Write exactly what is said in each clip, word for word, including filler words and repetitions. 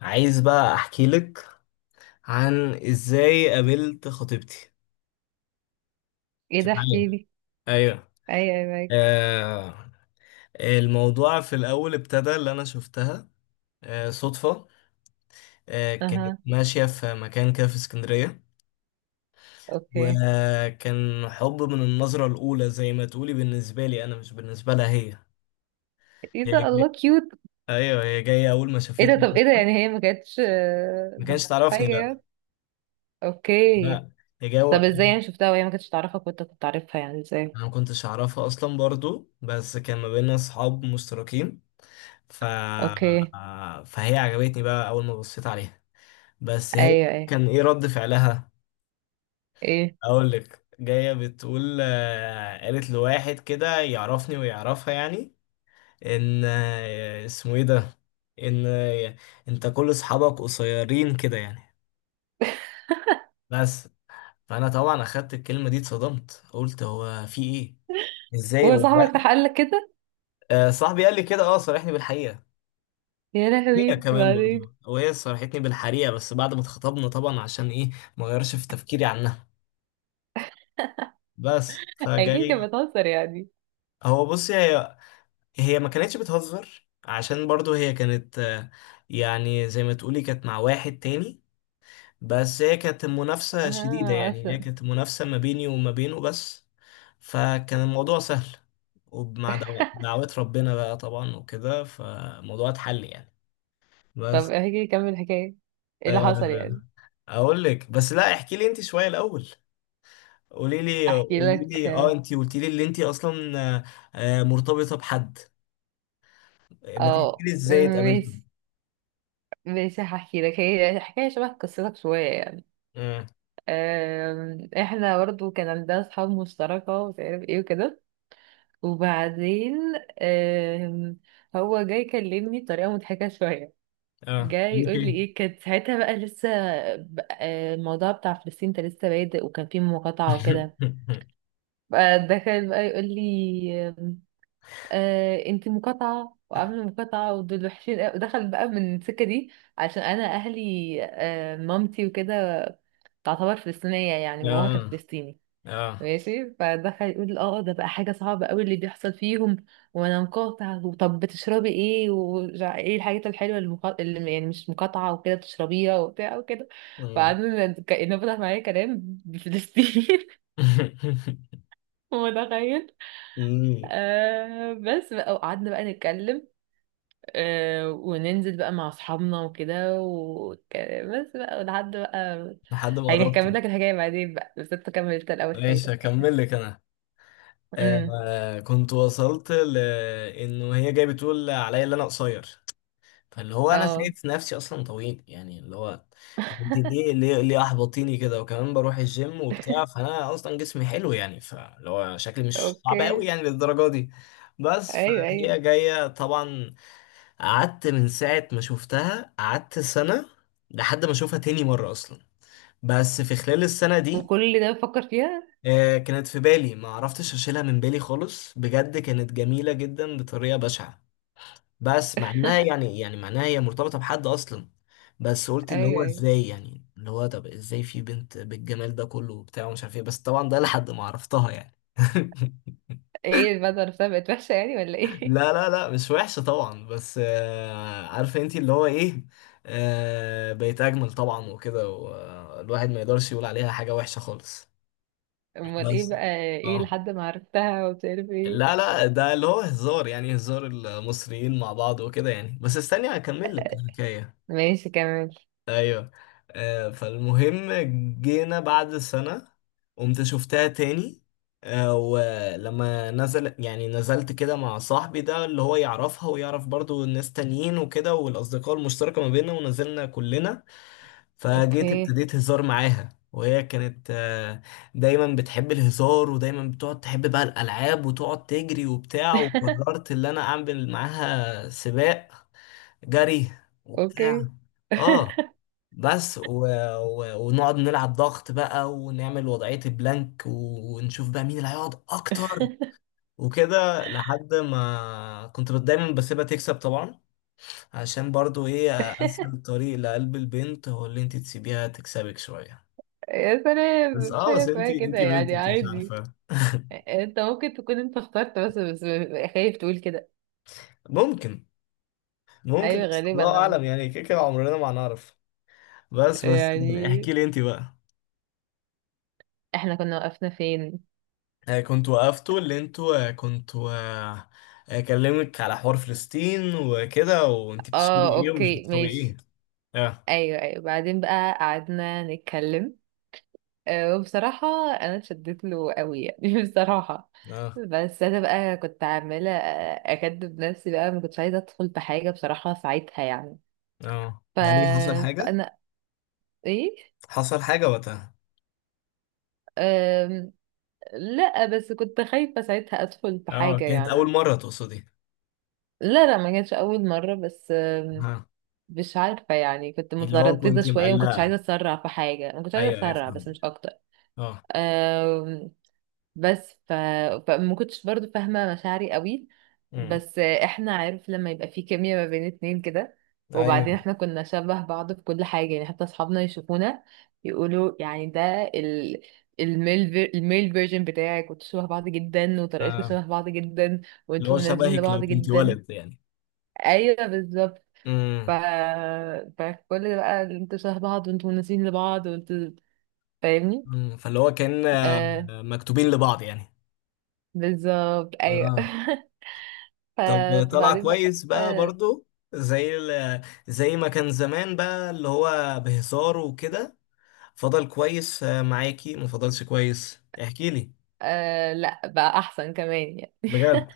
عايز بقى احكي لك عن ازاي قابلت خطيبتي. ايه انت ده، احكي معايا؟ لي. ايوه. ايوه ايوه معاك. آه الموضوع في الاول ابتدى اللي انا شفتها آه صدفة. آه كانت اها. ماشية في مكان كده في اسكندرية، اوكي. وكان حب من النظرة الاولى زي ما تقولي بالنسبة لي انا، مش بالنسبة لها هي. ايه هي ده، الله جاي... كيوت. ايوه هي جاية اول ما ايه ده، شافتني طب ايه ده يعني، هي ما كانتش آه، ما ما كانش كانتش تعرفني، حاجه لا يعني. اوكي. لا. هي جاية طب ازاي يعني، شفتها وهي ما كانتش تعرفك وانت كنت عارفها، يعني ازاي؟ انا ما كنتش اعرفها اصلا برضو، بس كان ما بيننا اصحاب مشتركين. ف... اوكي. فهي عجبتني بقى اول ما بصيت عليها. بس هي ايوه ايوه. كان ايه رد فعلها؟ ايه. اقول لك، جايه بتقول آه، قالت لواحد كده يعرفني ويعرفها يعني، ان آه، اسمه ايه ده، ان آه، انت كل اصحابك قصيرين كده يعني، بس. فانا طبعا اخدت الكلمه دي اتصدمت، قلت هو في ايه، ازاي هو هو صاحبك واحد. راح قال لك كده؟ آه، صاحبي قال لي كده، اه صارحني بالحقيقه. يا هي لهوي، كمان بعدين. برضه، وهي صرحتني بالحقيقة بس بعد ما اتخطبنا طبعا. عشان ايه ما غيرش في تفكيري عنها، بس اكيد كانت فجاي. بتهزر يعني. هو بص، هي هي ما كانتش بتهزر، عشان برضه هي كانت آه، يعني زي ما تقولي كانت مع واحد تاني. بس هي كانت منافسة شديدة، اه يعني هي اصلا. كانت منافسة ما بيني وما بينه بس. فكان الموضوع سهل، ومع دعو- دعوات ربنا بقى طبعا وكده، فالموضوع اتحل يعني. طب بس احكي، كمل الحكايه، ايه اللي آه، حصل يعني. اقول لك، بس لا احكي لي انت شوية الاول. قولي لي احكي قولي لك. لي اه انت قلتي لي اللي انت اصلا آه، آه، مرتبطه بحد، ما تحكي اه لي ازاي اتقابلتوا. ماشي، ماشي هحكي لك، هي حكايه شبه قصتك شويه يعني. اه. آم، احنا برضو كان عندنا اصحاب مشتركة ومش عارف ايه وكده. وبعدين آم، هو جاي يكلمني بطريقة مضحكة شوية. اه جاي قولك يقول لي ايه؟ ايه، كانت ساعتها بقى لسه ب- آه، الموضوع بتاع فلسطين ده لسه بادئ، وكان فيه مقاطعة وكده. بقى دخل بقى يقول لي آم، آه انت مقاطعة وعاملة مقاطعة، ودول وحشين قوي، ودخل بقى من السكة دي. عشان انا اهلي آه، مامتي وكده، تعتبر فلسطينية، يعني باباها كان اه. فلسطيني. اه. ماشي، فدخل يقول اه ده بقى حاجة صعبة قوي اللي بيحصل فيهم. وانا مقاطع، وطب بتشربي ايه، وايه الحاجات الحلوة اللي، مقا... اللي يعني مش مقاطعة وكده بتشربيها وبتاع وكده. مم. فقعدنا ن- كأنه فتح معايا كلام بفلسطين. متخيل. مم. آه بس بقى، وقعدنا بقى نتكلم، آه وننزل بقى مع اصحابنا وكده وك- بس بقى لحد بقى. لحد ما يعني هكمل قربته. لك الحكاية بعدين بقى، بس انت كملت الأول ماشي حكايتك. هكمل لك انا. امم. آه كنت وصلت لانه هي جايه بتقول عليا اللي انا قصير. فاللي هو انا اه شايف نفسي اصلا طويل، يعني اللي هو، طب انت ليه ليه ليه احبطيني كده؟ وكمان بروح الجيم وبتاع، فانا اصلا جسمي حلو يعني، فاللي هو شكلي مش صعب قوي اوكي. يعني للدرجه دي. بس ايوه ايوه. فهي جايه طبعا. قعدت من ساعه ما شفتها، قعدت سنه لحد ما اشوفها تاني مره اصلا. بس في خلال السنه دي، وكل ده بفكر فيها. آه، كانت في بالي، ما عرفتش اشيلها من بالي خالص، بجد كانت جميله جدا بطريقه بشعه. بس مع انها يعني يعني معناها هي مرتبطه بحد اصلا. بس قلت اللي ايوه هو ايوه. ازاي يعني، اللي هو طب ازاي في بنت بالجمال ده كله وبتاع ومش عارف ايه؟ بس طبعا ده لحد ما عرفتها يعني. ايه بقى، ده عرفتها بقت وحشة يعني ولا ايه؟ لا لا لا مش وحشة طبعا، بس آه، عارفة انتي اللي هو ايه، آه، بقت اجمل طبعا وكده، والواحد ما يقدرش يقول عليها حاجة وحشة خالص. امال بس ايه بقى. ايه اه. لحد ما عرفتها ومش عارف لا ايه. لا، ده اللي هو هزار يعني، هزار المصريين مع بعض وكده يعني. بس استني هكمل لك الحكاية. ماشي كمل. ايوه. آه فالمهم، جينا بعد سنة قمت شفتها تاني. آه ولما نزل يعني نزلت كده مع صاحبي ده اللي هو يعرفها ويعرف برضو ناس تانيين وكده، والأصدقاء المشتركة ما بيننا، ونزلنا كلنا. فجيت اوكي. ابتديت هزار معاها، وهي كانت آه، دايما بتحب الهزار، ودايما بتقعد تحب بقى الألعاب وتقعد تجري وبتاع. وقررت اللي أنا أعمل معاها سباق جري وبتاع. اوكي اه. بس و... و... ونقعد نلعب ضغط بقى، ونعمل وضعية البلانك، و... ونشوف بقى مين اللي هيقعد اكتر وكده. لحد ما كنت دايما بسيبها تكسب طبعا، عشان برضو ايه اسهل طريق لقلب البنت هو اللي انت تسيبيها تكسبك شوية. يا سلام، بس مش اه، حاجة بس انت اسمها انت كده بنت يعني، انت مش عادي. عارفه. انت ممكن تكون انت اخترت، بس بس خايف تقول كده. ممكن. ممكن، ايوه بس غالبا الله انا اعلم مت- يعني، كده كده عمرنا ما هنعرف. بس بس يعني. احكي لي انت بقى. احنا كنا وقفنا فين؟ آه، كنت وقفتوا اللي انتوا آه، كنتوا آه، آه، كلمك على حوار فلسطين وكده، وانت بتشربي اه ايه ومش اوكي بتشربي ايه. ماشي. اه. ايوه ايوه بعدين بقى قعدنا نتكلم. آه، وبصراحة أنا اتشدت له قوي يعني بصراحة. اه. بس أنا بقى كنت عمالة أكدب نفسي بقى، ما كنتش عايزة أدخل في حاجة بصراحة ساعتها يعني. اه ف... ده ليه، حصل حاجة؟ فأنا إيه حصل حاجة وقتها؟ أم... لا بس كنت خايفة ساعتها أدخل في اه حاجة كانت أول يعني. مرة تقصدي؟ لا لا ما كانتش أول مرة، بس أم، ها. مش عارفة يعني كنت اللي هو مترددة كنت شوية، ما كنتش عايزة مقلقة. أسرع في حاجة، ما كنتش عايزة أيوه أيوه أسرع، بس فاهم. مش أكتر. اه. بس ف... فما كنتش برضو فاهمة مشاعري قوي. امم. بس احنا عارف لما يبقى في كيمياء ما بين اتنين كده. أيوه. وبعدين احنا كنا شبه بعض في كل حاجة، يعني حتى اصحابنا يشوفونا يقولوا يعني، ده ال... الميل في... الميل فيرجن بتاعك، وانتوا شبه بعض جدا، وطريقتكم اه. شبه بعض جدا، اللي هو وانتوا مناسبين شبهك لو لبعض كنت جدا. ولد يعني. ايوه بالظبط. ف... امم. فكل ده بقى، انتوا شبه بعض وانتوا مناسبين لبعض وانتوا فاهمني. امم فاللي هو كان آه، آه مكتوبين لبعض يعني. بالظبط ايوه اه. ف- طب طلع فبعدين بقى كويس بقى برضو. زي ال- زي ما كان زمان بقى اللي هو بهزار وكده. فضل كويس آه، معاكي ما فضلش كويس احكي لي؟ آه لا بقى احسن كمان يعني بجد؟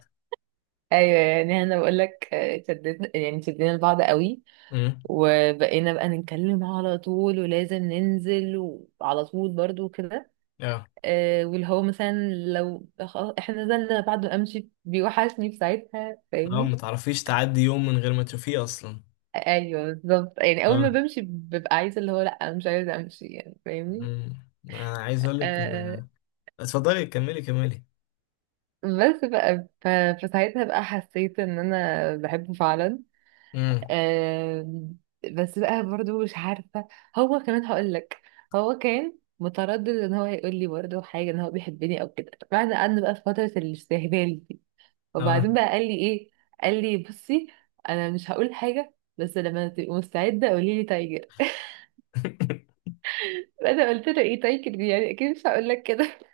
ايوه يعني انا بقول لك آه، شدتنا يعني شدينا لبعض قوي. امم. وبقينا بقى نتكلم على طول، ولازم ننزل، وعلى طول برضو كده. اه. آه واللي هو مثلا، لو خلاص احنا نزلنا بعد ما امشي بيوحشني في ساعتها، اه. فاهمني. ما تعرفيش تعدي يوم من غير ما تشوفيه اصلا. ايوه بالظبط، يعني اول اه. ما بمشي ببقى عايزه اللي هو، لا مش عايزه امشي يعني، فاهمني. امم. انا عايز اقول لك آه إن- اتفضلي كملي كملي بس بقى ف- فساعتها بقى حسيت ان انا بحبه فعلا. امم. آم، بس بقى برضو مش عارفة. هو كمان هقولك، هو كان متردد ان هو يقول لي برضو حاجة ان هو بيحبني او كده، بعد قعدنا بقى في فترة الاستهبال دي. اه. وبعدين بقى قال لي ايه، قال لي بصي. انا مش هقول حاجة، بس لما تبقي مستعدة قولي لي تايجر. انا قلت له ايه تايجر دي، يعني اكيد مش هقول لك كده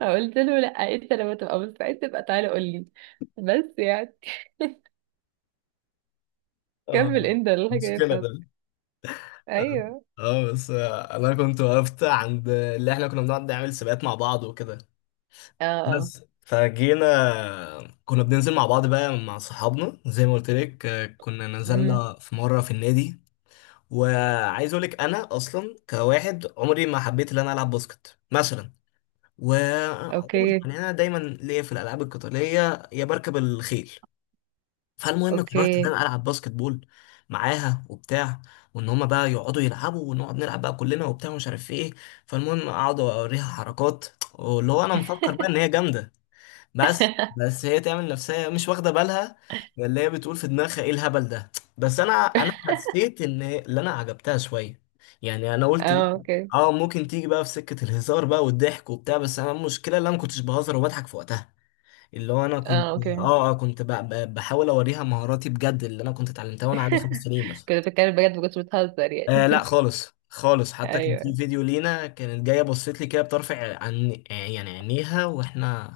فقلت له لا، انت لما تبقى مستعد تبقى تعالى قول لي. بس يعني، كمل اه. انت الحكاية مشكلة ده. بتاعتك. اه. ايوه آه، بس آه، انا كنت وقفت عند اللي احنا كنا بنقعد نعمل سباقات مع بعض وكده. اه آه. بس فجينا كنا بننزل مع بعض بقى مع صحابنا زي ما قلت لك. آه، كنا امم. نزلنا في مرة في النادي. وعايز اقول لك انا اصلا كواحد عمري ما حبيت ان انا العب باسكت مثلا. وعمري اوكي يعني انا دايما ليا في الالعاب القتالية، يا بركب الخيل. فالمهم قررت ان اوكي. انا العب باسكت بول معاها وبتاع، وان هما بقى يقعدوا يلعبوا ونقعد نلعب بقى كلنا وبتاع ومش عارف ايه. فالمهم اقعد اوريها حركات، واللي هو انا مفكر بقى ان هي جامدة. بس بس هي تعمل نفسها مش واخده بالها، اللي هي بتقول في دماغها ايه الهبل ده. بس انا انا حسيت ان اللي انا عجبتها شويه، يعني انا قلت ايه. اه اوكي. اه ممكن تيجي بقى في سكه الهزار بقى والضحك وبتاع، بس انا المشكله اللي انا ما كنتش بهزر وبضحك في وقتها. اللي هو انا كنت اه اوكي. اه آه، كنت ب- ب- بحاول اوريها مهاراتي بجد، اللي انا كنت اتعلمتها وانا عندي خمس سنين مثلا. كنت بتكلم بجد ما كنتش بتهزر آه لا يعني؟ خالص خالص، حتى كان في ايوه فيديو لينا كانت جايه بصيت لي كده بطرف عن يعني عينيها، واحنا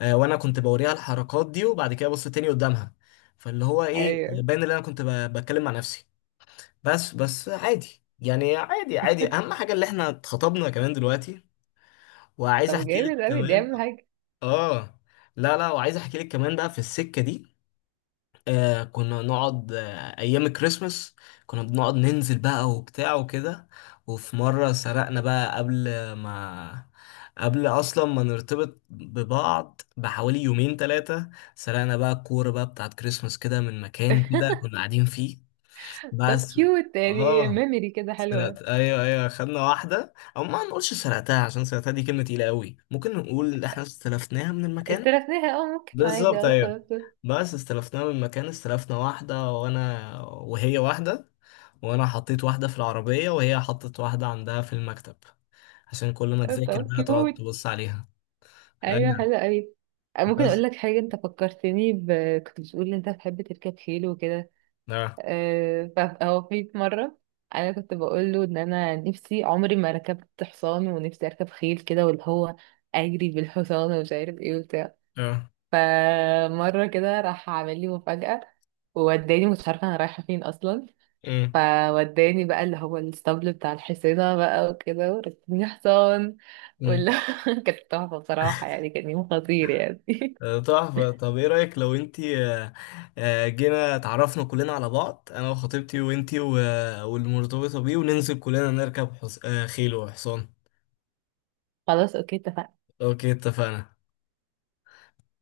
آه، وانا كنت بوريها الحركات دي، وبعد كده ابص تاني قدامها. فاللي هو ايه آه، ايوه. باين ان انا كنت ب- بتكلم مع نفسي. بس بس عادي يعني، عادي عادي، اهم حاجه اللي احنا اتخطبنا كمان دلوقتي. وعايز طب احكي لك جامد قوي دي كمان. اهم حاجه. اه. لا لا، وعايز احكي لك كمان بقى في السكه دي. آه كنا نقعد آه أيام الكريسماس كنا بنقعد ننزل بقى وبتاع وكده. وفي مرة سرقنا بقى قبل ما قبل أصلا ما نرتبط ببعض بحوالي يومين تلاتة، سرقنا بقى الكورة بقى بتاعت كريسماس كده من مكان كده كنا قاعدين فيه. طب بس كيوت يعني، اه، ميموري كده حلوه. سرقت، ايوه ايوه، خدنا واحدة، او ما نقولش سرقتها عشان سرقتها دي كلمة تقيلة قوي، ممكن نقول إن احنا استلفناها من المكان. استلفناها اه ممكن عادي بالظبط اه ايوه. استلفت. بس استلفناها من مكان، استلفنا واحدة، وانا وهي واحدة، وانا حطيت واحدة في العربية، وهي حطت واحدة عندها في المكتب، عشان كل ما آه، تذاكر طب بقى تقعد كيوت، تبص عليها. ايوه ايوه. حلوه قوي. آه، ممكن بس اقول لك حاجه، انت فكرتني ب... كنت بتقول ان انت بتحب تركب خيل وكده. اه. آه، ف- هو في مره انا كنت بقول له ان انا نفسي عمري ما ركبت حصان، ونفسي اركب خيل كده، واللي هو اجري بالحصان ومش عارف ايه وبتاع. اه. فمرة كده راح عامل لي مفاجأة، ووداني مش عارفة أنا رايحة فين أصلا. أمم. فوداني بقى اللي هو الاسطبل بتاع الحصينة بقى وكده، وركبني حصان، أمم. ولا كانت تحفة بصراحة يعني، كان يوم خطير يعني آه، تحفة. طب ايه رأيك لو انتي آه، آه، جينا اتعرفنا كلنا على بعض انا وخطيبتي وانتي و- والمرتبطة بيه، وننزل كلنا نركب حص... آه، خيل وحصان. خلاص اوكي اتفقنا. اوكي اتفقنا.